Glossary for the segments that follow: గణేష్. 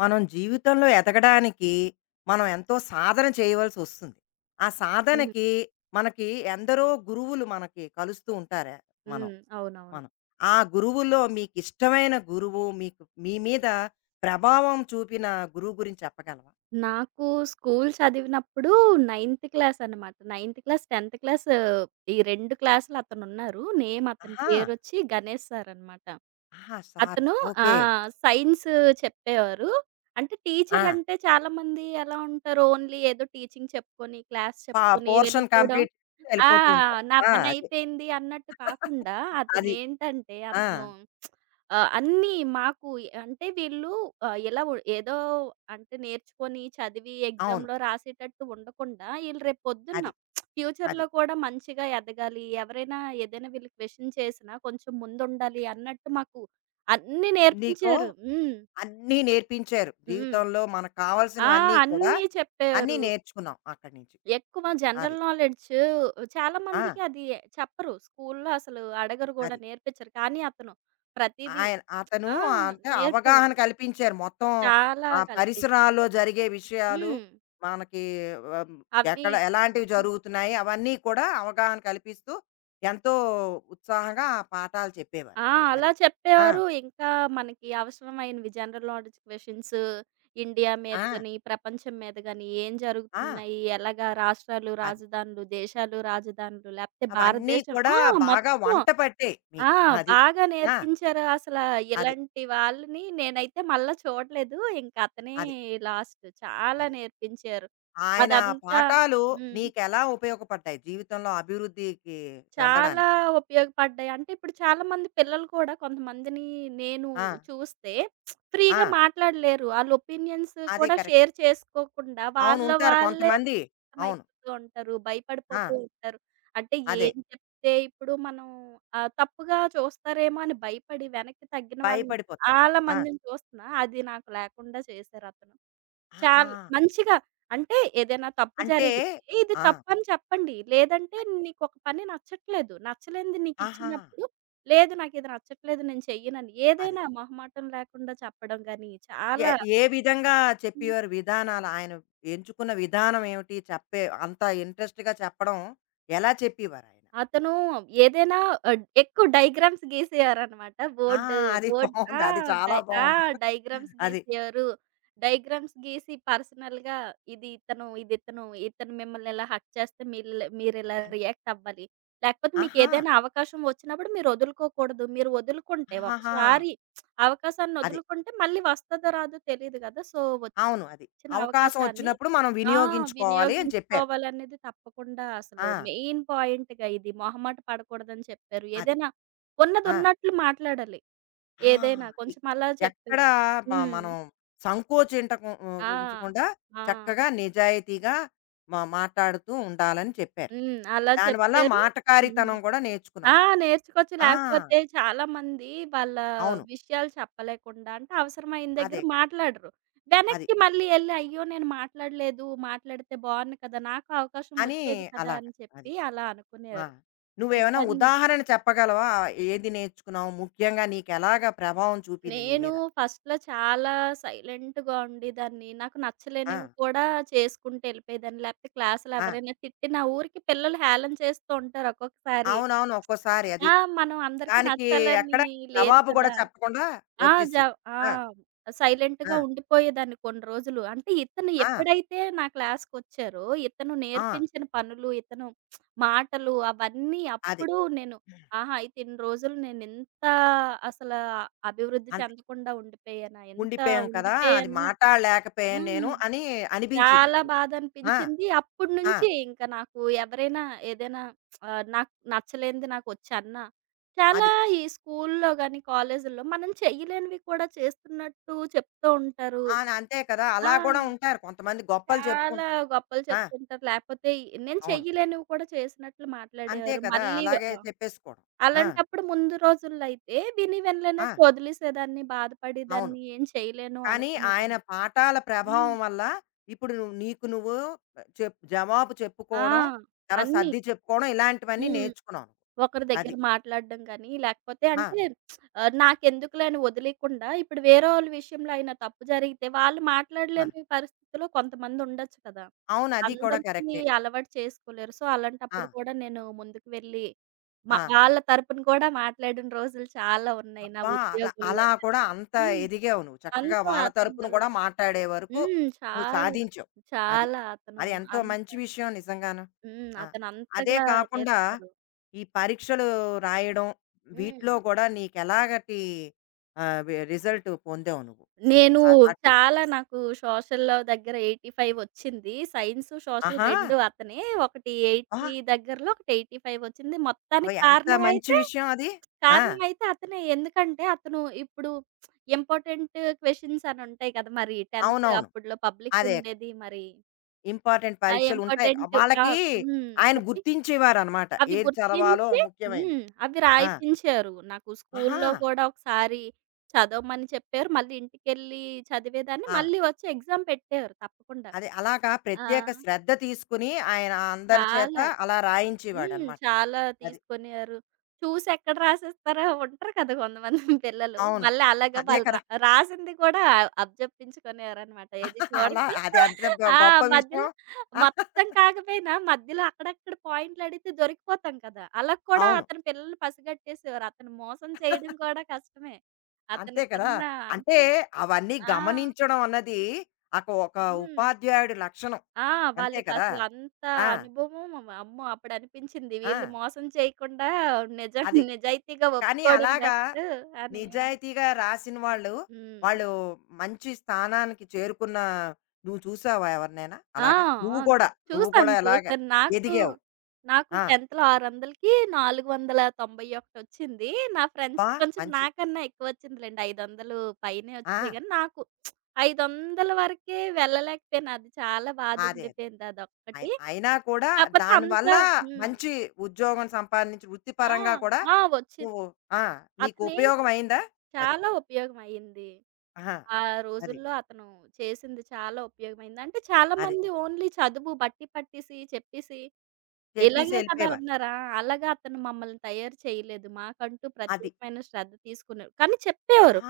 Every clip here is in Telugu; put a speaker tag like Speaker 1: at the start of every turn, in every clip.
Speaker 1: మనం జీవితంలో ఎదగడానికి మనం ఎంతో సాధన చేయవలసి వస్తుంది. ఆ
Speaker 2: హ్మ్.
Speaker 1: సాధనకి మనకి ఎందరో గురువులు మనకి కలుస్తూ ఉంటారు. మనం
Speaker 2: హ్మ్. అవునవును.
Speaker 1: మనం. ఆ గురువుల్లో మీకిష్టమైన గురువు, మీకు మీ మీద ప్రభావం చూపిన గురువు గురించి చెప్పగలవా?
Speaker 2: నాకు స్కూల్ చదివినప్పుడు నైన్త్ క్లాస్ అనమాట. నైన్త్ క్లాస్, 10థ్ క్లాస్ ఈ 2 క్లాస్‌లు అతనున్నారు. నేమ్ అతని
Speaker 1: ఆహా!
Speaker 2: పేరొచ్చి గణేష్ సారనమాట.
Speaker 1: ఆహా, సారు.
Speaker 2: అతను ఆ!
Speaker 1: ఓకే.
Speaker 2: సైన్స్ చెప్పేవారు. అంటే
Speaker 1: ఆ!
Speaker 2: టీచర్ అంటే చాలామంది ఎలా ఉంటారు, ఓన్లీ ఏదో టీచింగ్ చెప్పుకొని, క్లాస్
Speaker 1: పా
Speaker 2: చెప్పుకొని
Speaker 1: పోర్షన్
Speaker 2: వెళ్ళిపోవడం.
Speaker 1: కంప్లీట్ చేసుకొని
Speaker 2: ఆ!
Speaker 1: వెళ్ళిపోతూ ఉంటారు.
Speaker 2: నా
Speaker 1: ఆ!
Speaker 2: పని
Speaker 1: అది.
Speaker 2: అయిపోయింది అన్నట్టు కాకుండా
Speaker 1: అది.
Speaker 2: అతనేంటంటే
Speaker 1: ఆ!
Speaker 2: అతను అన్నీ మాకు అంటే వీళ్ళు ఇలా ఏదో అంటే నేర్చుకొని, చదివి
Speaker 1: అవును.
Speaker 2: ఎగ్జామ్‌లో రాసేటట్టు ఉండకుండా, ఈళ్ళు రేపు పొద్దున్న
Speaker 1: అది. అది.
Speaker 2: ఫ్యూచర్‌లో కూడా మంచిగా ఎదగాలి. ఎవరైనా ఏదైనా వీళ్ళు క్వెషన్ చేసినా కొంచెం ముందుండాలి అన్నట్టు మాకు అన్నీ
Speaker 1: నీకు
Speaker 2: నేర్పించారు. హ్మ్.
Speaker 1: అన్నీ నేర్పించారు.
Speaker 2: హ్మ్.
Speaker 1: జీవితంలో మనకు
Speaker 2: ఆ!
Speaker 1: కావాల్సినవన్నీ కూడా
Speaker 2: అన్నీ
Speaker 1: అన్నీ
Speaker 2: చెప్పారు.
Speaker 1: నేర్చుకున్నాం అక్కడి నుంచి.
Speaker 2: ఎక్కువ జనరల్
Speaker 1: అది.
Speaker 2: నాలెడ్జ్ చాలా
Speaker 1: ఆ!
Speaker 2: మందికి అది చెప్పరు. స్కూల్‌లో అసలు అడగరు గూడా,
Speaker 1: అది.
Speaker 2: నేర్పించరు. కానీ అతను ప్రతీదీ
Speaker 1: ఆయన అతను
Speaker 2: ఆ!
Speaker 1: అంటే అవగాహన
Speaker 2: నేర్పారు.
Speaker 1: కల్పించారు. మొత్తం
Speaker 2: చాలా
Speaker 1: ఆ పరిసరాల్లో
Speaker 2: కల్పించారు.
Speaker 1: జరిగే విషయాలు,
Speaker 2: హ్మ్.
Speaker 1: మనకి ఆహ్,
Speaker 2: అవి
Speaker 1: ఎక్కడ ఎలాంటివి
Speaker 2: హ్మ్.
Speaker 1: జరుగుతున్నాయి అవన్నీ కూడా అవగాహన కల్పిస్తూ ఎంతో ఉత్సాహంగా ఆ పాఠాలు చెప్పేవారు.
Speaker 2: ఆ!
Speaker 1: అది.
Speaker 2: అలా
Speaker 1: ఆ!
Speaker 2: చెప్పేవారు. ఇంకా మనకి అవసరమైనవి జనరల్ నాలెడ్జ్ క్వెషన్స్, ఇండియా మీద
Speaker 1: ఆ!
Speaker 2: గాని, ప్రపంచం మీద గాని ఏం
Speaker 1: ఆ!
Speaker 2: జరుగుతున్నాయి, ఎలాగా రాష్ట్రాలు,
Speaker 1: అది.
Speaker 2: రాజధానులు, దేశాలు, రాజధానులు లేకపోతే
Speaker 1: అవన్నీ
Speaker 2: భారతదేశం
Speaker 1: కూడా బాగా
Speaker 2: మొత్తం.
Speaker 1: వంట పట్టాయి
Speaker 2: ఆ!
Speaker 1: మీకు. అది.
Speaker 2: బాగా
Speaker 1: ఆ!
Speaker 2: నేర్పించారు. అసలా
Speaker 1: అది.
Speaker 2: ఇలాంటి వాళ్ళని నేనైతే మళ్ళా చూడలేదు. ఇంక అతనే
Speaker 1: అది.
Speaker 2: లాస్ట్. చాలా
Speaker 1: అది.
Speaker 2: నేర్పించారు.
Speaker 1: ఆయన
Speaker 2: అదంతా
Speaker 1: పాఠాలు
Speaker 2: హ్మ్.
Speaker 1: నీకెలా ఉపయోగపడ్డాయి జీవితంలో అభివృద్ధికి
Speaker 2: చాలా
Speaker 1: చెందడానికి?
Speaker 2: ఉపయోగపడ్డాయి. అంటే ఇప్పుడు చాలామంది పిల్లలు కూడా కొంతమందిని నేను
Speaker 1: ఆ!
Speaker 2: చూస్తే
Speaker 1: ఆ!
Speaker 2: ఫ్రీగా మాట్లాడలేరు. ఆళ్ళ ఒపీనియన్స్
Speaker 1: అదే
Speaker 2: కూడా
Speaker 1: కరెక్టే.
Speaker 2: షేర్ చేసుకోకుండా
Speaker 1: అవును,
Speaker 2: వాళ్ళ
Speaker 1: ఉంటారు
Speaker 2: వాళ్ళే
Speaker 1: కొంతమంది. అవును.
Speaker 2: అర్థమైపోతూ ఉంటారు.
Speaker 1: ఆ!
Speaker 2: భయపడిపోతూ ఉంటారు. అంటే
Speaker 1: అదే.
Speaker 2: ఏం చెప్తే ఇప్పుడు మనం తప్పుగా చూస్తారేమో అని భయపడి వెనక్కి తగ్గిన వాళ్ళని
Speaker 1: భయపడిపోతారు.
Speaker 2: చాలా
Speaker 1: ఆ!
Speaker 2: మందిని చూస్తున్నా. అది నాకు లేకుండా చేశారతను.
Speaker 1: ఆహా!
Speaker 2: చాల్ మంచిగా అంటే ఏదైనా తప్పు
Speaker 1: అంటే
Speaker 2: జరిగితే ఇది
Speaker 1: ఆ!
Speaker 2: తప్పని చెప్పండి. లేదంటే నీకొక పని నచ్చట్లేదు. నచ్చలేనిది
Speaker 1: ఆహా!
Speaker 2: నీకిచ్చినప్పుడు, లేదు నాకిది నచ్చట్లేదు నేను చెయ్యనని
Speaker 1: అదే.
Speaker 2: ఏదైనా మొహమాటం లేకుండా చెప్పడం గాని
Speaker 1: ఏ
Speaker 2: చాలా
Speaker 1: ఏ విధంగా చెప్పేవారు విధానాలు? ఆయన ఎంచుకున్న విధానం ఏమిటి? చెప్పే అంత ఇంట్రెస్ట్‌గా చెప్పడం ఎలా చెప్పేవారాయన?
Speaker 2: అతను ఏదైనా ఎక్కువ డయాగ్రామ్స్ గీసేవారనమాట.
Speaker 1: ఆ!
Speaker 2: బోర్డు
Speaker 1: అది
Speaker 2: బోర్డ్
Speaker 1: బావుంది.
Speaker 2: ఆ!
Speaker 1: అది చాలా
Speaker 2: డై ఆ!
Speaker 1: బావుంది.
Speaker 2: డయాగ్రామ్స్
Speaker 1: అది.
Speaker 2: గీసేవారు. డయాగ్రామ్స్ గీసి పర్సనల్‌గా ఇది ఇతను, ఇది ఇతను, ఇతను మిమ్మల్ని ఇలా హర్ట్ చేస్తే మీరిలా మీరిలా
Speaker 1: అన్
Speaker 2: రియాక్ట్ అవ్వాలి. లేకపోతే
Speaker 1: ఆహా!
Speaker 2: మీకేదైనా అవకాశం వచ్చినప్పుడు మీరొదులుకోకూడదు. మీరు వదులుకుంటే
Speaker 1: ఆహాహా!
Speaker 2: ఒకసారి అవకాశాన్ని
Speaker 1: అది.
Speaker 2: వదులుకుంటే మళ్ళీ వస్తదో రాదో తెలీదు గదా! సో
Speaker 1: అవును. అది.
Speaker 2: ఇచ్చిన
Speaker 1: అవకాశం
Speaker 2: అవకాశాన్ని
Speaker 1: వచ్చినప్పుడు మనం
Speaker 2: ఆ!
Speaker 1: వినియోగించుకోవాలి అని చెప్పారు.
Speaker 2: వినియోగించుకోవాలనేది తప్పకుండా అసలు
Speaker 1: ఆ!
Speaker 2: మెయిన్ పాయింట్‌గా ఇది మొహమాట పడకూడదని చెప్పారు.
Speaker 1: అది.
Speaker 2: ఏదైనా ఉన్నది
Speaker 1: ఆ!
Speaker 2: ఉన్నట్లు మాట్లాడాలి.
Speaker 1: ఆ!
Speaker 2: ఏదైనా
Speaker 1: అది.
Speaker 2: కొంచెం అలా చెప్పారు.
Speaker 1: ఎక్కడా మ
Speaker 2: హ్మ్.
Speaker 1: మనం సంకోచింటకం ఆహ్,
Speaker 2: ఆ!
Speaker 1: ఉంచకుండా
Speaker 2: ఆ!
Speaker 1: చక్కగా నిజాయితీగా మాట్లాడుతూ ఉండాలని చెప్పారు.
Speaker 2: హ్మ్. అలా
Speaker 1: దానివల్ల
Speaker 2: చెప్పారు. హ్మ్.
Speaker 1: మాటకారితనం కూడా
Speaker 2: ఆ!
Speaker 1: నేర్చుకున్నావు నువ్వు.
Speaker 2: నేర్చుకోవచ్చు.
Speaker 1: ఆ!
Speaker 2: లేకపోతే చాలామంది వాళ్ళ
Speaker 1: అవును.
Speaker 2: విషయాలు చెప్పలేకుండా అంటే అవసరమైన దగ్గర
Speaker 1: అదే.
Speaker 2: మాట్లాడరు.
Speaker 1: అది.
Speaker 2: వెనక్కి మళ్ళీ ఎళ్లి అయ్యో! నేను మాట్లాడలేదు. మాట్లాడితే బావుండు కదా! నాకు అవకాశం
Speaker 1: అని
Speaker 2: వచ్చేది కదా!
Speaker 1: అలాగా.
Speaker 2: అని
Speaker 1: అది.
Speaker 2: చెప్పి అలా
Speaker 1: ఆ!
Speaker 2: అనుకునేవారు.
Speaker 1: నువ్వేమైనా
Speaker 2: ఇవన్నీ
Speaker 1: ఉదాహరణ చెప్పగలవా? ఆ, ఏది నేర్చుకున్నావు? ముఖ్యంగా నీకెలాగా ప్రభావం చూపింది నీ
Speaker 2: నేను
Speaker 1: మీద?
Speaker 2: ఫస్ట్‌లో చాలా సైలెంట్‌గా ఉండేదాన్ని. నాకు
Speaker 1: ఆ!
Speaker 2: నచ్చలేనివి కూడా చేసుకుంటూ ఎళ్ళిపోయేదాన్ని. లేకపోతే క్లాస్‌లో
Speaker 1: ఆ!
Speaker 2: ఎవరైనా తిట్టినా ఊరికే పిల్లలు హేళన చేస్తూ ఉంటారు ఒక్కొక్కసారి.
Speaker 1: అవునవును. ఒక్కోసారి అది.
Speaker 2: ఆ! మనం అందరికీ
Speaker 1: దానికి
Speaker 2: నచ్చాలని
Speaker 1: ఎక్కడ
Speaker 2: లేదు
Speaker 1: జవాబు గూడా
Speaker 2: కదా!
Speaker 1: చెప్పకుండా
Speaker 2: ఆ! జ
Speaker 1: వచ్చేసిద్ది.
Speaker 2: ఆ!
Speaker 1: ఆ!
Speaker 2: సైలెంట్‌గా
Speaker 1: ఆ!
Speaker 2: ఉండిపోయేదాన్ని కొన్ని రోజులు. అంటే ఇతను
Speaker 1: ఆ!
Speaker 2: ఎప్పుడైతే నా క్లాస్‌కొచ్చారో, ఇతను
Speaker 1: ఆ!
Speaker 2: నేర్పించిన పనులు, ఇతను మాటలు అవన్నీ
Speaker 1: అది.
Speaker 2: అప్పుడు నేను ఆహా! అయితే ఇన్ని రోజులు నేనింత అసల అభివృద్ధి
Speaker 1: అంతే.
Speaker 2: చెందకుండా ఉండిపోయానా? ఎంత
Speaker 1: ఉండిపోయాం కదా! అది
Speaker 2: ఉండిపోయాను
Speaker 1: మాటాడలేకపోయాను నేను
Speaker 2: హ్మ్.
Speaker 1: అని అనిపించింది
Speaker 2: చాలా
Speaker 1: అది. ఆ!
Speaker 2: బాధనిపించింది. అప్పటి
Speaker 1: ఆ!
Speaker 2: నుంచి ఇంక నాకు ఎవరైనా ఏదైనా నాకు నచ్చలేనిది నాకొచ్చన్నా, చాలా
Speaker 1: అది.
Speaker 2: ఈ స్కూల్లో గాని, కాలేజుల్లో మనం చెయ్యలేనివి కూడా చేస్తున్నట్టు చెప్తూ ఉంటారు.
Speaker 1: ఆన్ అంతే కదా!
Speaker 2: ఆ!
Speaker 1: అలా గూడా ఉంటారు కొంతమంది గొప్పలు
Speaker 2: చాలా
Speaker 1: చెప్పుకుంటారు.
Speaker 2: గొప్పలు
Speaker 1: ఆ!
Speaker 2: చెప్తుంటారు. లేపోతే ఈ నేను
Speaker 1: అవును.
Speaker 2: చెయ్యలేనివి కూడా చేసినట్లు
Speaker 1: అంతే
Speaker 2: మాట్లాడేవారు.
Speaker 1: కదా!
Speaker 2: మళ్ళీ వ
Speaker 1: అలాగే
Speaker 2: ఆ!
Speaker 1: చెప్పేసుకోవడం. ఆ!
Speaker 2: అలాంటప్పుడు ముందు రోజుల్లో అయితే విని
Speaker 1: ఆ!
Speaker 2: వినలేనట్టు వదిలేసేదాన్ని,
Speaker 1: అవును.
Speaker 2: బాధపడేదాన్ని, ఏం చేయలేను
Speaker 1: కానీ ఆయన
Speaker 2: అనుకునేదాన్ని.
Speaker 1: పాఠాల ప్రభావం
Speaker 2: హ్మ్.
Speaker 1: వల్ల ఇప్పుడు నువ్వు నీకు నువ్వు చెప్ జవాబు
Speaker 2: ఆ!
Speaker 1: చెప్పుకోవడం, తర్వాత
Speaker 2: అన్నీ.
Speaker 1: సర్ది చెప్పుకోవడం ఇలాంటివన్నీ
Speaker 2: హ్మ్.
Speaker 1: నేర్చుకున్నావు నువ్వు.
Speaker 2: ఒకరి దగ్గర
Speaker 1: అది.
Speaker 2: మాట్లాడడం గాని, లేకపోతే
Speaker 1: ఆ!
Speaker 2: అంటే నాకెందుకులే అని వదిలేయకుండా, ఇప్పుడు వేరోళ్ళ విషయంలో అయినా తప్పు జరిగితే, వాళ్ళు
Speaker 1: ఆ!
Speaker 2: మాట్లాడలేని పరిస్థితిలో కొంతమందుండొచ్చు కదా!
Speaker 1: అవును, అది కూడా
Speaker 2: అందరికీ
Speaker 1: కరెక్టే.
Speaker 2: అలవాటు చేసుకోలేరు. సో,
Speaker 1: ఆ!
Speaker 2: అలాంటప్పుడు కూడా నేను ముందుకు వెళ్ళి,
Speaker 1: ఆ!
Speaker 2: వాళ్ళ తరపున కూడా మాట్లాడిన రోజులు చాలా ఉన్నాయి నా
Speaker 1: అబ్బా! అలా
Speaker 2: ఉద్యోగంలో.
Speaker 1: అలా కూడా అంత
Speaker 2: హ్మ్.
Speaker 1: ఎదిగావు నువ్వు. చక్కగా
Speaker 2: అంతా
Speaker 1: వాళ్ళ
Speaker 2: అతని
Speaker 1: తరపున
Speaker 2: వల్ల.
Speaker 1: కూడా మాట్లాడే వరకు నువ్వు
Speaker 2: చాలా.
Speaker 1: సాధించావు. అది.
Speaker 2: చాలా అతను
Speaker 1: అది ఎంతో
Speaker 2: అంత
Speaker 1: మంచి విషయం నిజంగాను. ఆ!
Speaker 2: అతను
Speaker 1: అదే
Speaker 2: అంతగా
Speaker 1: కాకుండా
Speaker 2: నేర్పారు.
Speaker 1: ఈ పరీక్షలు రాయడం వీటిలో
Speaker 2: హ్మ్.
Speaker 1: కూడా నీకెలాగటి ఆహ్, వె రిజల్ట్ పొందావు నువ్వు?
Speaker 2: నేను
Speaker 1: ఆహ్, వాటిలో?
Speaker 2: చాలా నాకు సోషల్‌లో దగ్గర 85 వచ్చింది. సైన్సు, సోషల్
Speaker 1: ఆహా!
Speaker 2: 2 అతనే. ఒకటి
Speaker 1: అబ్బా!
Speaker 2: 80 దగ్గరలో, ఒకటి 85 వచ్చింది.
Speaker 1: అవి
Speaker 2: మొత్తానికి
Speaker 1: ఎంత మంచి
Speaker 2: కారణమైతే
Speaker 1: విషయం అది. ఆ!
Speaker 2: కారణమైతే అతనే. ఎందుకంటే అతను ఇప్పుడు ఇంపార్టెంట్ క్వెషన్స్ అని ఉంటాయి కదా! మరి 10th
Speaker 1: అవునవును.
Speaker 2: అప్పట్లో పబ్లిక్
Speaker 1: అదే కదా!
Speaker 2: ఉండేది. మరి
Speaker 1: ఇంపార్టెంట్
Speaker 2: ఆ
Speaker 1: పరీక్షలుంటాయి.
Speaker 2: ఇంపార్టెంట్ ఆ!
Speaker 1: వాళ్ళకి
Speaker 2: హ్మ్.
Speaker 1: ఆయన
Speaker 2: అవి
Speaker 1: గుర్తించేవారనమాట
Speaker 2: అవి
Speaker 1: ఏది చదవాలో
Speaker 2: గుర్తించి
Speaker 1: ముఖ్యమైనవి.
Speaker 2: అవి
Speaker 1: ఆ!
Speaker 2: రాయిపించారు. నాకు
Speaker 1: ఆహా!
Speaker 2: స్కూల్లో కూడా ఒకసారి చదవమని చెప్పారు. మళ్ళీ ఇంటికెళ్ళి చదివేదాన్ని.
Speaker 1: ఆ!
Speaker 2: మళ్ళీ వచ్చి ఎగ్జామ్ పెట్టారు తప్పకుండా.
Speaker 1: అదే అలాగా
Speaker 2: ఆ!
Speaker 1: ప్రత్యేక శ్రద్ధ తీసుకుని ఆయన అందరి చేత
Speaker 2: చాలా.
Speaker 1: అలా రాయించేవాడనమాట.
Speaker 2: చాలా
Speaker 1: అది.
Speaker 2: తీసుకొనియారు. చూసి ఎక్కడ రాసేస్తారో ఉంటారు కదా కొంతమంది పిల్లలు.
Speaker 1: అవును.
Speaker 2: మళ్ళీ అలాగా
Speaker 1: అదే
Speaker 2: వాళ్ళు
Speaker 1: కదా!
Speaker 2: రాసింది కూడా అప్పజెప్పించుకునేవారనమాట. ఏది
Speaker 1: అలా
Speaker 2: చూడక
Speaker 1: అది అంత గొ-
Speaker 2: ఆ!
Speaker 1: గొప్ప విషయం.
Speaker 2: మధ్యలో మొత్తం కాకపోయినా మధ్యలో అక్కడక్కడ పాయింట్లు అడిగితే దొరికిపోతాం కదా! అలా కూడా
Speaker 1: అవును.
Speaker 2: అతని పిల్లల్ని పసిగట్టేసేవారు. అతను మోసం చేయడం కూడా కష్టమే.
Speaker 1: అంతే కదా!
Speaker 2: అతనికున్న
Speaker 1: అంటే
Speaker 2: అంటే
Speaker 1: అవన్నీ
Speaker 2: ఆ!
Speaker 1: గమనించడం అన్నది ఒక ఒక
Speaker 2: హ్మ్.
Speaker 1: ఉపాధ్యాయుడి లక్షణం.
Speaker 2: ఆ!
Speaker 1: అంతే కదా!
Speaker 2: వాళ్ళకసలు అంత
Speaker 1: ఆ!
Speaker 2: అనుభవం అమ్మో! అప్పుడు అనిపించింది
Speaker 1: ఆ!
Speaker 2: వీళ్ళు మోసం చేయకుండా నిజం
Speaker 1: అది.
Speaker 2: నిజాయితీగా
Speaker 1: కానీ
Speaker 2: ఒప్పుకోవడం
Speaker 1: అలాగా
Speaker 2: బెస్ట్ అని.
Speaker 1: నిజాయితీగా రాసిన వాళ్ళు,
Speaker 2: హ్మ్.
Speaker 1: వాళ్ళు మంచి స్థానానికి చేరుకున్న నువ్వు చూసావా ఎవరినైనా
Speaker 2: ఆ!
Speaker 1: అలాగా?
Speaker 2: ఆ!
Speaker 1: నువ్వు కూడా, నువ్వు
Speaker 2: చూసాను.
Speaker 1: కూడా ఎలాగా
Speaker 2: చూసాను. నాకు
Speaker 1: ఎదిగావు.
Speaker 2: నాకు
Speaker 1: ఆ!
Speaker 2: 10th లో 600కి 491 నా ఫ్రెండ్స్
Speaker 1: అబ్బా!
Speaker 2: కొంచెం
Speaker 1: మంచి
Speaker 2: నాకన్నా ఎక్కువ వచ్చిందిలెండి. 500 పైనే
Speaker 1: ఆ!
Speaker 2: వచ్చాయి గానీ నాకు 500 వరకే వెళ్ళలేకపోయాను. అది చాలా బాధ
Speaker 1: అదే. అదే
Speaker 2: ఉండిపోయింది
Speaker 1: అయి
Speaker 2: అదొక్కటి.
Speaker 1: అయినా కూడా
Speaker 2: కాకపోతే అంత
Speaker 1: దానివల్ల
Speaker 2: హ్మ్.
Speaker 1: మంచి ఉద్యోగం సంపాదించి
Speaker 2: ఆ!
Speaker 1: వృత్తిపరంగా కూడా
Speaker 2: ఆ! వచ్చింది.
Speaker 1: నువ్వు ఆ! నీకు ఉపయోగం
Speaker 2: అతనేంటంటే
Speaker 1: అయిందా? అది.
Speaker 2: చాలా ఉపయోగమయ్యింది.
Speaker 1: ఆహా!
Speaker 2: ఆ
Speaker 1: అది.
Speaker 2: రోజుల్లో అతను చేసింది చాలా ఉపయోగమైంది. అంటే
Speaker 1: అది.
Speaker 2: చాలామంది ఓన్లీ చదువు బట్టి పట్టేసి, చెప్పేసి
Speaker 1: చెప్పేసి
Speaker 2: ఇలాగే కదా
Speaker 1: ఎళ్ళిపోయేవారు.
Speaker 2: ఉన్నారా? అలాగా అతను మమ్మల్ని తయారు చేయలేదు. మాకంటూ
Speaker 1: అది.
Speaker 2: ప్రత్యేకమైన శ్రద్ధ తీసుకునేవారు. కానీ చెప్పేవారు.
Speaker 1: ఆ!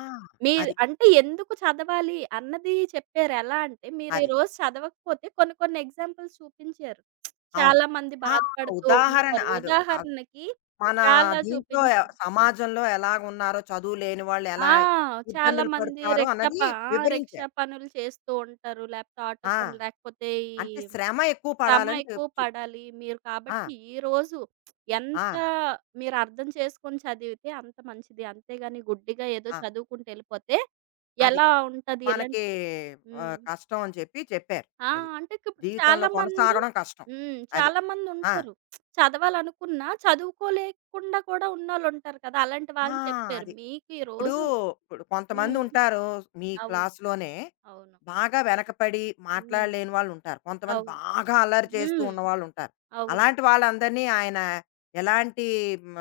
Speaker 2: మీరు
Speaker 1: అది.
Speaker 2: అంటే ఎందుకు చదవాలి అన్నది చెప్పారు. ఎలా అంటే మీరు ఈ
Speaker 1: అదే.
Speaker 2: రోజు చదవకపోతే కొన్ని కొన్ని ఎగ్జాంపుల్స్ చూపించారు.
Speaker 1: అవును.
Speaker 2: చాలా మంది
Speaker 1: ఆ!
Speaker 2: బాధపడుతూ
Speaker 1: ఉదాహరణ
Speaker 2: ఉంటారు.
Speaker 1: అదో అద్
Speaker 2: ఉదాహరణకి
Speaker 1: మన
Speaker 2: చాలా
Speaker 1: దీంట్లో ఎ-
Speaker 2: చూపించారు.
Speaker 1: సమాజంలో ఎలాగున్నారో, చదువు లేని వాళ్ళు ఎలా
Speaker 2: ఆ! చాలా
Speaker 1: ఇబ్బందులు
Speaker 2: మంది
Speaker 1: పడతారో
Speaker 2: రిక్షా ప
Speaker 1: అన్నది
Speaker 2: ఆ! రిక్షా
Speaker 1: వివరించారు.
Speaker 2: పనులు చేస్తూ ఉంటారు. లేకపోతే ఆటో
Speaker 1: ఆ!
Speaker 2: పనులు, లేకపోతే ఈ
Speaker 1: అంటే శ్రమ ఎక్కువ
Speaker 2: శ్రమ
Speaker 1: పడాలని
Speaker 2: ఎక్కువ
Speaker 1: చెప్ చు
Speaker 2: పడాలి. మీరు
Speaker 1: ఆ!
Speaker 2: కాబట్టి ఈ రోజు ఎంత
Speaker 1: ఆ!
Speaker 2: మీరు అర్థం చేసుకొని చదివితే అంత మంచిది. అంతేగాని గుడ్డిగా ఏదో
Speaker 1: ఆ!
Speaker 2: చదువుకుంటూ ఎళ్ళిపోతే
Speaker 1: అది.
Speaker 2: ఎలా ఉంటది? ఎలాంటి
Speaker 1: మనకి
Speaker 2: హ్మ్.
Speaker 1: ఆహ్, కష్టం అని చెప్పి చెప్పారు.
Speaker 2: ఆ!
Speaker 1: అది.
Speaker 2: అంటే ఇప్పుడు
Speaker 1: జీవితంలో
Speaker 2: చాలామంది
Speaker 1: కొనసాగడం కష్టం. అది.
Speaker 2: చాలామంది
Speaker 1: ఆ!
Speaker 2: ఉంటారు. చదవాలనుకున్నా చదువుకోలేకుండా కూడా ఉన్నోళ్ళుంటారు కదా! అలాంటి
Speaker 1: ఆ!
Speaker 2: వాళ్ళని చెప్పారు.
Speaker 1: అది.
Speaker 2: మీకు ఈ
Speaker 1: ఇప్పుడు,
Speaker 2: రోజు
Speaker 1: ఇప్పుడు
Speaker 2: హ్మ్.
Speaker 1: కొంతమందుంటారు మీ
Speaker 2: అవును.
Speaker 1: క్లాస్‌లోనే
Speaker 2: అవును.
Speaker 1: బాగా వెనకపడి
Speaker 2: హ్మ్.
Speaker 1: మాట్లాడలేని వాళ్ళుంటారు. కొంతమంది
Speaker 2: అవును.
Speaker 1: బాగా అల్లరి చేస్తూ
Speaker 2: హ్మ్.
Speaker 1: ఉన్నవాళ్ళుంటారు.
Speaker 2: అవును.
Speaker 1: అలాంటి వాళ్ళందరినీ ఆయన ఎలాంటి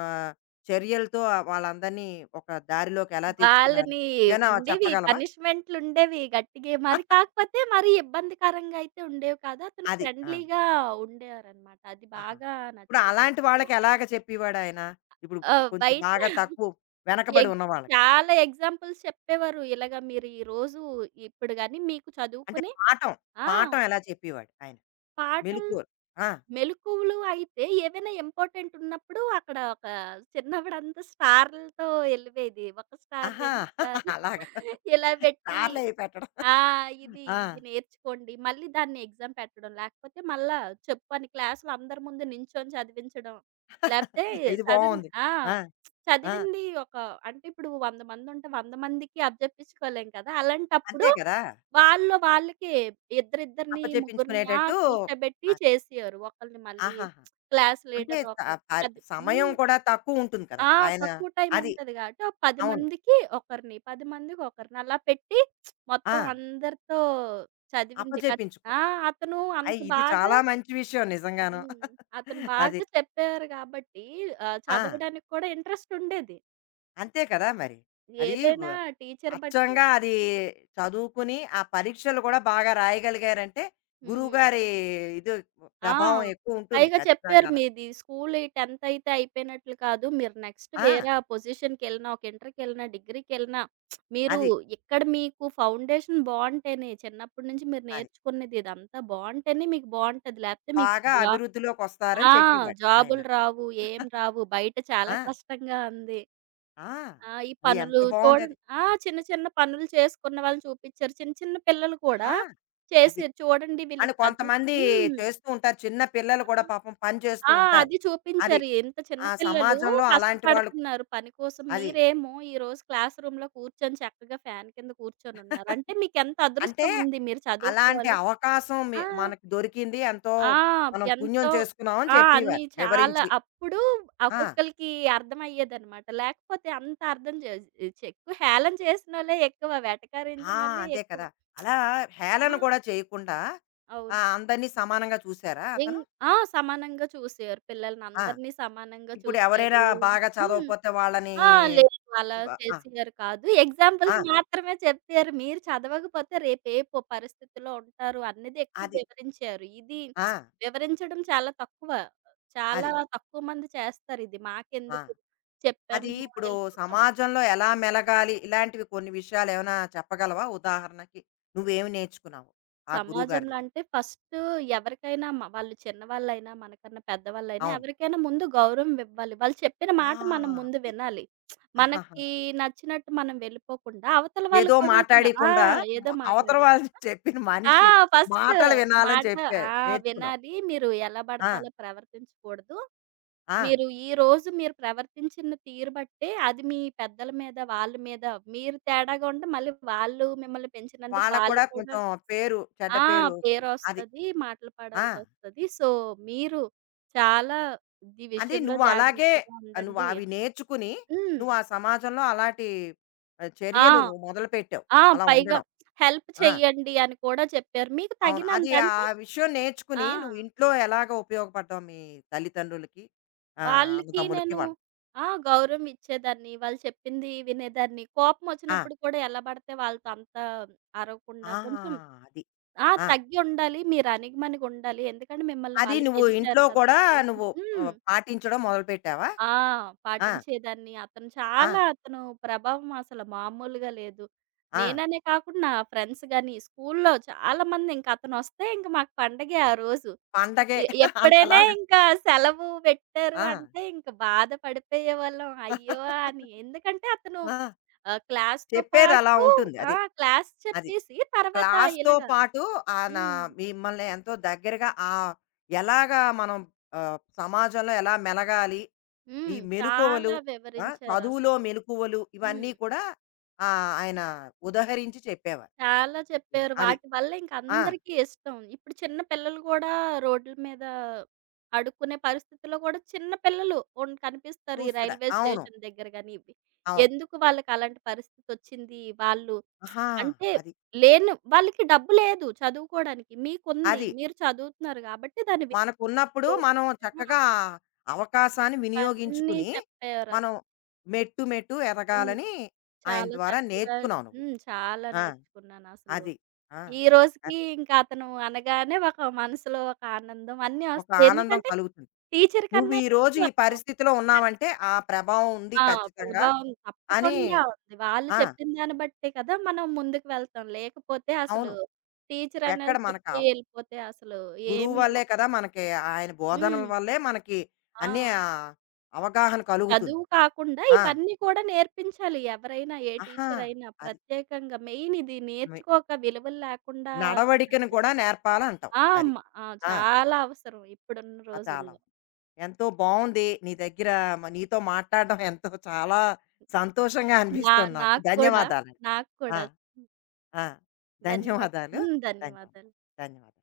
Speaker 1: ఆహ్, చర్యలతో వాళ్ళందరినీ ఒక దారిలోకి ఎలా తెచ్చుకున్నారు?
Speaker 2: వాళ్ళని
Speaker 1: ఏమైనా
Speaker 2: ఉండేవి
Speaker 1: చెప్పగలవా?
Speaker 2: పనిష్మెంట్లుండేవి గట్టిగే. మరి కాకపోతే మరీ ఇబ్బందికరంగా అయితే ఉండేవి కాదు. అతను
Speaker 1: అది. ఆ!
Speaker 2: ఫ్రెండ్లీగా ఉండేవారనమాట. అది
Speaker 1: ఆహా!
Speaker 2: బాగా
Speaker 1: ఇప్పుడు అలాంటి
Speaker 2: నచ్చేదతనికి.
Speaker 1: వాళ్ళకి ఎలాగ చెప్పేవాడాయన? ఇప్పుడు
Speaker 2: ఆ!
Speaker 1: కొంచెం
Speaker 2: బయట
Speaker 1: బాగా తక్కువ వెనకబడి
Speaker 2: ఎగ్
Speaker 1: ఉన్న వాళ్ళకి.
Speaker 2: చాలా ఎగ్జాంపుల్స్ చెప్పేవారు. ఇలాగ మీరు ఈరోజు ఇప్పుడు గాని మీకు
Speaker 1: అంటే
Speaker 2: చదువుకుని
Speaker 1: పాఠం,
Speaker 2: ఆ!
Speaker 1: పాఠం ఎలా చెప్పేవాడు ఆయన?
Speaker 2: పాఠం
Speaker 1: మెలుకువలు. ఆ!
Speaker 2: మెలుకువలు అయితే ఏవైనా ఇంపార్టెంట్ ఉన్నప్పుడు అక్కడ ఒక చిన్నప్పుడంతా స్టార్‌లతో ఎళ్ళిపోయేది. ఒక స్టార్,
Speaker 1: ఆహా!
Speaker 2: 2 స్టార్‌లు
Speaker 1: అలాగా
Speaker 2: ఇలా పెట్టి
Speaker 1: స్టార్లయి పెట్టడం.
Speaker 2: ఆ! ఇది,
Speaker 1: ఆ!
Speaker 2: ఇది నేర్చుకోండి. మళ్ళీ దాన్ని ఎగ్జామ్ పెట్టడం. లేకపోతే మళ్ళా చెప్పని క్లాస్‌లో అందరి ముందు నించొని చదివించడం. లేపోతే
Speaker 1: ఇది
Speaker 2: సడన్
Speaker 1: బావుంది.
Speaker 2: ఆ!
Speaker 1: ఆ! ఆ!
Speaker 2: చదివింది ఒక అంటే ఇప్పుడు 100 మందుంటే 100 మందికి అప్పజెప్పించుకోలేం కదా!
Speaker 1: అంతే
Speaker 2: అలాంటప్పుడు
Speaker 1: కదా!
Speaker 2: వాళ్ళు వాళ్ళకి ఇద్దరిద్దరిని, ముగ్గురిని
Speaker 1: అప్పచెప్పించుకునేటట్టు
Speaker 2: కూర్చోబెట్టి
Speaker 1: అది.
Speaker 2: చేసేవారు. ఒకళ్ళని మళ్ళీ
Speaker 1: ఆహాహా!
Speaker 2: క్లాస్
Speaker 1: అంటే
Speaker 2: లీడర్ ఒక
Speaker 1: ఆ పరి
Speaker 2: పది
Speaker 1: సమయం
Speaker 2: హ్మ్.
Speaker 1: కూడా తక్కువుంటుంది కదా!
Speaker 2: ఆ!
Speaker 1: ఆయన
Speaker 2: తక్కువ టైం
Speaker 1: అది.
Speaker 2: ఉంటది కాబట్టి, ఒక 10
Speaker 1: అవును.
Speaker 2: మందికి ఒకరిని, 10 మందికి ఒకరిని అలా పెట్టి మొత్తం
Speaker 1: ఆ!
Speaker 2: అందరితో చదివింది. కత్
Speaker 1: అప్పచెప్పించుకోవడం.
Speaker 2: ఆ! అతను అంత
Speaker 1: అయ్ ఇది
Speaker 2: బాగా
Speaker 1: చాలా మంచి విషయం నిజంగాను.
Speaker 2: హ్మ్. అతను
Speaker 1: అది.
Speaker 2: బాగా చెప్పారు కాబట్టి
Speaker 1: ఆ!
Speaker 2: చదవడానికి కూడా ఇంట్రెస్ట్ ఉండేది.
Speaker 1: అంతే కదా మరి. అది వ
Speaker 2: ఏదైనా టీచర్ బట్టి.
Speaker 1: అచ్చంగా అది చదువుకుని, ఆ పరీక్షలు కూడా బాగా రాయగలిగారంటే,
Speaker 2: హ్మ్.
Speaker 1: గురువుగారి ఇది
Speaker 2: ఆ!
Speaker 1: ప్రభావం ఎక్కువుంటుంది
Speaker 2: పైగా చెప్పారు
Speaker 1: ఖచ్చితంగాను.
Speaker 2: మీది స్కూల్ ఈ 10th అయితే అయిపోయినట్లు కాదు. మీరు నెక్స్ట్
Speaker 1: ఆ!
Speaker 2: వేరే ఆ పొజిషన్‌కెళ్ళినా, ఒక ఇంటర్‌కెళ్ళినా, డిగ్రీకెళ్ళినా మీరు
Speaker 1: అది.
Speaker 2: ఇక్కడ మీకు ఫౌండేషన్ బావుంటేనే, చిన్నప్పటి నుంచి మీరు
Speaker 1: అది.
Speaker 2: నేర్చుకున్నది ఇదంతా బావుంటేనే మీకు బావుంటది. లేకపోతే మీకు
Speaker 1: బాగా
Speaker 2: జా
Speaker 1: అభివృద్ధిలోకొస్తారని
Speaker 2: ఆ!
Speaker 1: చెప్పేవారు ఆయన.
Speaker 2: జాబులు రావు, ఏం రావు. బయట చాలా
Speaker 1: ఆ!
Speaker 2: కష్టంగా ఉంది.
Speaker 1: ఆ!
Speaker 2: ఈ
Speaker 1: అది ఎంత
Speaker 2: పనులు
Speaker 1: బావుందది.
Speaker 2: చూడండి చిన్న చిన్న పనులు చేసుకున్న వాళ్ళని చూపిచ్చారు. చిన్న చిన్న పిల్లలు కూడా
Speaker 1: ఆహా! అది.
Speaker 2: చేసిర్రు. చూడండి
Speaker 1: అని
Speaker 2: వీళ్ళకి చదువు
Speaker 1: కొంతమంది
Speaker 2: హ్మ్.
Speaker 1: చేస్తూ ఉంటారు. చిన్న పిల్లలు
Speaker 2: ఆ!
Speaker 1: కూడా పాపం పని చేస్తూ
Speaker 2: ఆ!
Speaker 1: ఉంటారు.
Speaker 2: అది
Speaker 1: అది.
Speaker 2: చూపించారు. ఇంత చిన్న
Speaker 1: ఆ
Speaker 2: పిల్లలు
Speaker 1: సమాజంలో అలాంటి వాళ్ళు
Speaker 2: కష్టపడుతున్నారు పని కోసం.
Speaker 1: అది.
Speaker 2: మీరేమో ఈరోజు క్లాస్ రూమ్‌లో కూర్చొని చక్కగా ఫ్యాన్ కింద కూర్చొనున్నారు. అంటే మీకెంత
Speaker 1: అంటే
Speaker 2: అదృష్టం ఉంది. మీరు
Speaker 1: అలాంటి
Speaker 2: చదువుకోవాలి
Speaker 1: అవకాశం మి
Speaker 2: ఆ!
Speaker 1: మనకు దొరికింది. ఎంతో
Speaker 2: ఆ!
Speaker 1: మనం పుణ్యం
Speaker 2: ఎంతో
Speaker 1: చేసుకున్నామని
Speaker 2: అన్నీ
Speaker 1: చెప్పేవారు
Speaker 2: చాలా
Speaker 1: వివరించి.
Speaker 2: అప్పుడు
Speaker 1: ఆ!
Speaker 2: ఒక్కొక్కళ్ళకి అర్థమయ్యేదనమాట. లేకపోతే అంత అర్థం చే చే ఎక్కువ హేళన చేసినోళ్ళే ఎక్కువ,
Speaker 1: ఆ!
Speaker 2: వెటకరించినోళ్ళే
Speaker 1: అదే
Speaker 2: ఎక్కువ.
Speaker 1: కదా! అలా హేళన
Speaker 2: ఆ!
Speaker 1: కూడా చేయకుండా
Speaker 2: అవును.
Speaker 1: ఆహ్, అందరినీ సమానంగా చూసారా
Speaker 2: ఇం
Speaker 1: అతను?
Speaker 2: ఆ! సమానంగా చూసారు. పిల్లల్ని
Speaker 1: ఆ!
Speaker 2: అందరిని సమానంగా
Speaker 1: ఇప్పుడు ఎవరైనా
Speaker 2: చూసారు.
Speaker 1: బాగా
Speaker 2: హ్మ్.
Speaker 1: చదవకపోతే వాళ్ళని
Speaker 2: ఆ! లేదు. అలా
Speaker 1: వ ఆ!
Speaker 2: చేసియరు కాదు.
Speaker 1: ఆ!
Speaker 2: ఎగ్జాంపుల్స్ మాత్రమే చెప్పారు. మీరు చదవకపోతే రేపు ఏ పరిస్థితిలో ఉంటారు అన్నది ఎక్కువ
Speaker 1: అది.
Speaker 2: వివరించారు. ఇది
Speaker 1: ఆ!
Speaker 2: వివరించడం చాలా తక్కువ. చాలా
Speaker 1: అది.
Speaker 2: తక్కువ మంది చేస్తారు ఇది.
Speaker 1: ఆ!
Speaker 2: మాకెందుకు
Speaker 1: అది
Speaker 2: చెప్పాము
Speaker 1: ఇప్పుడు
Speaker 2: వెళ్ళిపోతాము.
Speaker 1: సమాజంలో ఎలా మెలగాలి? ఇలాంటివి కొన్ని విషయాలేమైనా చెప్పగలవా? ఉదాహరణకి నువ్వేమి నేర్చుకున్నావు ఆ గురువుగారి
Speaker 2: సమాజంలో
Speaker 1: దగ్గర?
Speaker 2: అంటే ఫస్ట్ ఎవరికైనా వాళ్ళు చిన్నవాళ్ళైనా, మనకన్నా పెద్దవాళ్ళైనా
Speaker 1: అవును.
Speaker 2: ఎవరికైనా ముందు గౌరవం ఇవ్వాలి. వాళ్ళు చెప్పిన
Speaker 1: ఆ!
Speaker 2: మాట మనం ముందు
Speaker 1: అది.
Speaker 2: వినాలి.
Speaker 1: ఆహాహా!
Speaker 2: మనకి నచ్చినట్టు మనం వెళ్ళిపోకుండా అవతల వాళ్ళు
Speaker 1: ఏదో
Speaker 2: కూడా అసలు
Speaker 1: మాట్లాడీకుండా
Speaker 2: ఏదో
Speaker 1: అవతల
Speaker 2: మాట్లాడారు.
Speaker 1: వాళ్ళు చెప్పిన
Speaker 2: ఆ!
Speaker 1: మనిషి
Speaker 2: ఫస్ట్
Speaker 1: మాటలు వినాలని
Speaker 2: మాట
Speaker 1: చెప్పే
Speaker 2: ఆ!
Speaker 1: నేర్చుకున్నాం.
Speaker 2: వినాలి. మీరు ఎలా
Speaker 1: ఆ!
Speaker 2: పడితే అలా ప్రవర్తించకూడదు.
Speaker 1: ఆ!
Speaker 2: మీరు ఈరోజు మీరు ప్రవర్తించిన తీరు బట్టే అది మీ పెద్దల మీద, వాళ్ళ మీద మీరు తేడాగా ఉంటే మళ్ళీ వాళ్ళు మిమ్మల్ని పెంచినందుకు
Speaker 1: వాళ్ళకి
Speaker 2: వాళ్ళు
Speaker 1: కూడా
Speaker 2: కూడా
Speaker 1: కొంచెం పేరు, చెడ్డ
Speaker 2: ఆ!
Speaker 1: పేరు వస్తుంది. అది.
Speaker 2: పేరొస్తది. మాటలు
Speaker 1: ఆ!
Speaker 2: పడాల్సొస్తది. సో, మీరు చాలా ఈ
Speaker 1: అది
Speaker 2: విషయంలో
Speaker 1: నువ్వు అలాగే
Speaker 2: జాగ్రత్తగా
Speaker 1: ఆహ్, నువ్వు
Speaker 2: ఉండండి
Speaker 1: అవి
Speaker 2: అని.
Speaker 1: నేర్చుకుని
Speaker 2: హ్మ్.
Speaker 1: నువ్వు ఆ సమాజంలో అలాంటి ఆహ్, చర్యలు
Speaker 2: ఆ!
Speaker 1: నువ్వు మొదలుపెట్టావు.
Speaker 2: ఆ!
Speaker 1: అలా
Speaker 2: పైగా
Speaker 1: ఉండడం.
Speaker 2: హెల్ప్
Speaker 1: ఆ!
Speaker 2: చేయండి అని కూడా చెప్పారు. మీకు
Speaker 1: అవును. అది
Speaker 2: తగినంత
Speaker 1: ఆ
Speaker 2: అంటే
Speaker 1: విషయం
Speaker 2: ఆ!
Speaker 1: నేర్చుకుని నువ్వు ఇంట్లో ఎలాగ ఉపయోగపడ్డావు మీ తల్లిదండ్రులకి, ఆహ్,
Speaker 2: వాళ్ళకి
Speaker 1: అన్నదమ్ములకి
Speaker 2: నేను
Speaker 1: వాళ్ళకి?
Speaker 2: గౌరవం ఇచ్చేదాన్ని. వాళ్ళు చెప్పింది వినేదాన్ని.
Speaker 1: ఆ!
Speaker 2: కోపమొచ్చినప్పుడు కూడా ఎలా పడితే వాళ్ళతో అంత
Speaker 1: ఆ!
Speaker 2: అరవకుండా కొంచెం
Speaker 1: అది. ఆ!
Speaker 2: తగ్గి ఉండాలి. మీరు అణిగిమణిగుండాలి. ఎందుకంటే మిమ్మల్ని
Speaker 1: అది
Speaker 2: వాళ్ళు
Speaker 1: నువ్వు
Speaker 2: పెంచారు
Speaker 1: ఇంట్లో
Speaker 2: కదా!
Speaker 1: కూడా నువ్వు
Speaker 2: హ్మ్.
Speaker 1: ఆహ్, పాటించడం మొదలుపెట్టావా?
Speaker 2: ఆ!
Speaker 1: ఆ!
Speaker 2: పాటించేదాన్ని. అతను
Speaker 1: ఆ!
Speaker 2: చాలా అతను ప్రభావం అసలు మామూలుగా లేదు.
Speaker 1: ఆ!
Speaker 2: నేననే కాకుండా నా ఫ్రెండ్స్ గాని, స్కూల్లో చాలా మంది ఇంక అతనొస్తే ఇంక మాకు పండగే ఆ రోజు.
Speaker 1: పండగే
Speaker 2: ఎప్పుడైనా
Speaker 1: అంతలాగా.
Speaker 2: ఇంకా సెలవు పెట్టారు
Speaker 1: ఆ!
Speaker 2: అంటే, ఇంక బాధ పడిపోయేవాళ్ళం. అయ్యో! అని. ఎందుకంటే అతను
Speaker 1: ఆ!
Speaker 2: క్లాస్‌తో
Speaker 1: చెప్పేది అలా
Speaker 2: పాటు
Speaker 1: ఉంటుంది. అది.
Speaker 2: క్లాస్
Speaker 1: అది.
Speaker 2: చెప్పేసి తర్వాత
Speaker 1: క్లాస్‌తో
Speaker 2: ఇలాగ
Speaker 1: పాటు ఆహ్, నా
Speaker 2: హ్మ్.
Speaker 1: మిమ్మల్ని ఎంతో దగ్గరగా ఆహ్, ఎలాగా మనం ఆహ్, సమాజంలో ఎలా మెలగాలి? ఈ
Speaker 2: హ్మ్.
Speaker 1: మెలుకువలు
Speaker 2: చాలా
Speaker 1: ఆ! చదువులో
Speaker 2: వివరించారసలు.
Speaker 1: మెలుకువలు
Speaker 2: హ్మ్.
Speaker 1: ఇవన్నీ కూడా ఆహ్, ఆయన ఉదహరించి చెప్పేవారు.
Speaker 2: చాలా చెప్పారు.
Speaker 1: అది.
Speaker 2: వాటి వల్ల ఇంక
Speaker 1: ఆ!
Speaker 2: అందరికీ ఇష్టం. ఇప్పుడు చిన్న పిల్లలు కూడా రోడ్ల మీద అడుక్కునే పరిస్థితిలో కూడా చిన్న పిల్లలు కనిపిస్తారు. ఈ
Speaker 1: చూస్తున్నారు.
Speaker 2: రైల్వే
Speaker 1: అవును.
Speaker 2: స్టేషన్ దగ్గర గాని ఇవి.
Speaker 1: అవును.
Speaker 2: ఎందుకు వాళ్ళకి అలాంటి పరిస్థితొచ్చింది? వాళ్ళు
Speaker 1: ఆహా!
Speaker 2: అంటే
Speaker 1: అది.
Speaker 2: లేని వాళ్ళకి డబ్బు లేదు చదువుకోడానికి. మీకుంది.
Speaker 1: అది.
Speaker 2: మీరు చదువుతున్నారు గాబట్టి దాన్ని
Speaker 1: మనకున్నప్పుడు
Speaker 2: విప్పుకోవడం.
Speaker 1: మనం చక్కగా అవకాశాన్ని
Speaker 2: ఇవన్నీ
Speaker 1: వినియోగించుకుని,
Speaker 2: చెప్పారసలు.
Speaker 1: మనం మెట్టు మెట్టు
Speaker 2: హ్మ్.
Speaker 1: ఎదగాలని ఆయన
Speaker 2: చాలా
Speaker 1: ద్వారా
Speaker 2: చక్కగా
Speaker 1: నేర్చుకున్నావు నువ్వు.
Speaker 2: చాలా
Speaker 1: ఆ!
Speaker 2: నేర్చుకున్నానసలు.
Speaker 1: అది. ఆ!
Speaker 2: ఈ రోజుకి
Speaker 1: అది.
Speaker 2: ఇంకా అతను అనగానే ఒక మనసులో ఒక ఆనందం అన్నీ
Speaker 1: ఒక
Speaker 2: ఒస్తాయి.
Speaker 1: ఆనందం
Speaker 2: ఎందుకంటే
Speaker 1: కలుగుతుంది.
Speaker 2: టీచర్
Speaker 1: నువ్వు
Speaker 2: కన్నా
Speaker 1: ఈ రోజు
Speaker 2: ఎక్కువ
Speaker 1: ఈ
Speaker 2: అతను
Speaker 1: పరిస్థితిలో ఉన్నావంటే ఆ ప్రభావం ఉంది
Speaker 2: ఆ!
Speaker 1: ఖచ్చితంగా
Speaker 2: ప్రభావం
Speaker 1: అని
Speaker 2: తప్పకుండా ఉంది. వాళ్ళు
Speaker 1: ఆ!
Speaker 2: చెప్పిన దాన్ని బట్టే కదా మనం ముందుకు వెళ్తాం. లేకపోతే అసలు
Speaker 1: అవును.
Speaker 2: టీచర్
Speaker 1: ఎక్కడ
Speaker 2: అన్నోళ్ళు
Speaker 1: మనకు
Speaker 2: చెప్పి
Speaker 1: ఆవ్
Speaker 2: ఎళ్ళిపోతే అసలు
Speaker 1: గురువు
Speaker 2: ఏమి
Speaker 1: వల్లే
Speaker 2: ఉప
Speaker 1: కదా! మనకి ఆయన బోధనల
Speaker 2: హ్మ్.
Speaker 1: వల్లే మనకి
Speaker 2: ఆ!
Speaker 1: అన్నీ ఆహ్, అవగాహన కలుగుతుంది.
Speaker 2: చదువు కాకుండా
Speaker 1: ఆ!
Speaker 2: ఇవన్నీ కూడా నేర్పించాలి. ఎవరైనా ఏ
Speaker 1: ఆహా!
Speaker 2: టీచర్ అయినా ప్రత్యేకంగా మెయిన్ ఇది
Speaker 1: అది.
Speaker 2: నేర్చుకోక విలువలు లేకుండా అసలు
Speaker 1: నడవడికను కూడా
Speaker 2: కనిపిస్తుంది.
Speaker 1: నేర్పాలంటావు.
Speaker 2: ఆ!
Speaker 1: అది.
Speaker 2: మ ఆ!
Speaker 1: ఆ!
Speaker 2: చాలా అవసరం ఇప్పుడున్న
Speaker 1: అది చాలా.
Speaker 2: రోజుల్లో.
Speaker 1: ఎంతో బావుంది. నీ దగ్గర నీతో మాట్లాడడం ఎంతో చాలా సంతోషంగా
Speaker 2: నా
Speaker 1: అనిపిస్తుంది నాకు.
Speaker 2: నాకు కూడా
Speaker 1: ధన్యవాదాలు.
Speaker 2: నాకు
Speaker 1: ఆ!
Speaker 2: కూడా.
Speaker 1: ఆ!
Speaker 2: ధన్యవాదాలు.
Speaker 1: ధన్యవాదాలు. ధన్యవాదాలు.
Speaker 2: ధన్యవాదాలు.
Speaker 1: ధన్యవాదాలు.